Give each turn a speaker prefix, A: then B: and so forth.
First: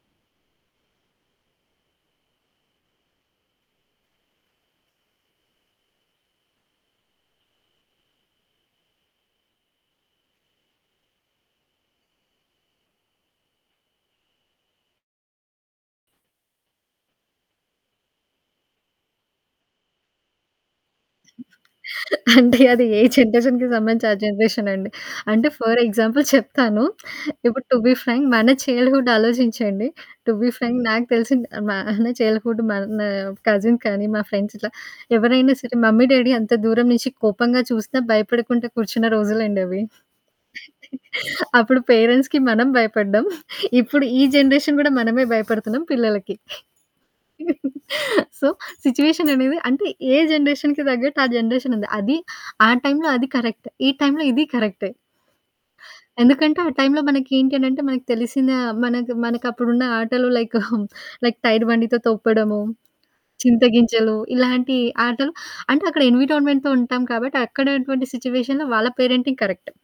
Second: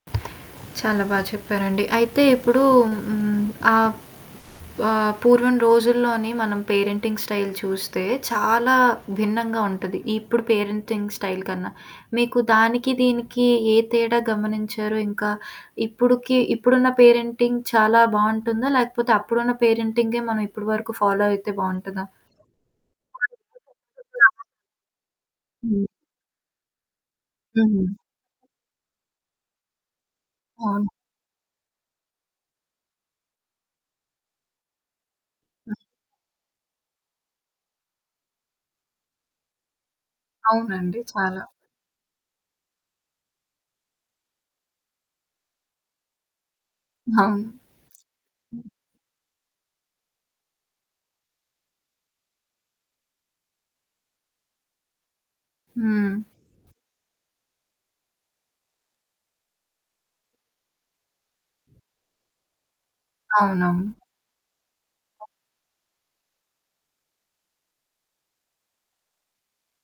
A: చాలా బా చెప్పారండి. అయితే ఇప్పుడు హ్మ్. ఆ ఆహ్, పూర్వం రోజుల్లోన్ని మనం పేరెంటింగ్ స్టైల్ చూస్తే చాలా భిన్నంగా ఉంటది, ఇప్పుడు పేరెంటింగ్ స్టైల్ కన్నా. మీకు దానికి, దీనికి, ఏ తేడా గమనించారు? ఇంకా ఇప్పడుకి, ఇప్పుడున్న పేరెంటింగ్ చాలా బాగుంటుందా? లేకపోతే అప్పుడున్నపేరెంటింగే మనం ఇప్పటివరకు ఫాలో అయితే బాగుంటదా?
B: అంటే అది ఏ జనరేషన్‌కి సంబంధించి ఆ!
A: [unintelligible]
B: జనరేషన్ అండి. అంటే ఫర్
A: హ్మ్.
B: ఎగ్జాంపుల్ చెప్తాను. ఇప్పుడు టు
A: హ్మ్.
B: బి ఫ్రాంక్ మన చైల్డ్‌హూడ్ ఆలోచించండి. టు బి ఫ్రాంక్
A: అవును.
B: నాకు తెలిసిన మన చైల్డ్‌హూడ్ మన కజిన్ కానీ, మా ఫ్రెండ్స్ ఇట్లా ఎవరైనా సరే
A: హ్మ్.
B: మమ్మీ డాడీ అంత దూరం నుంచి కోపంగా చూసి భయపడుకుంటూ కూర్చున్న రోజులండవి.
A: అవునండి చాలా.
B: అప్పుడు పేరెంట్స్‌కి మనం భయపడ్డం, ఇప్పుడు ఈ జనరేషన్ కూడా మనమే భయపడుతున్నాం పిల్లలకి.
A: అవును.
B: సో,
A: హ్మ్.
B: సిట్యుయేషన్ అనేది అంటే ఏ జనరేషన్‌కి తగ్గట్టు ఆ! జనరేషన్ ఉంది. అది ఆ! టైంలో అది కరెక్ట్ ఈ టైంలో ఇదీ కరెక్టె.
A: హ్మ్.
B: ఎందుకంటే ఆ! టైంలో, మనకేంటి అనంటే మనకి తెలిసిన మనకి మనకపుడున ఆటలు లైక్ లైక్ టైర్ బండి‌తో తప్పడము,
A: అవునవును.
B: చింతగింజలు, ఇలాంటి ఆటలు అంటే, అక్కడ ఎన్విరాన్మెంట్‌తో ఉంటాం కాబట్టి అక్కడున్నటువంటి సిట్యుయేషన్‌లో వాళ్ళ పేరెంటింగ్ కరెక్ట్.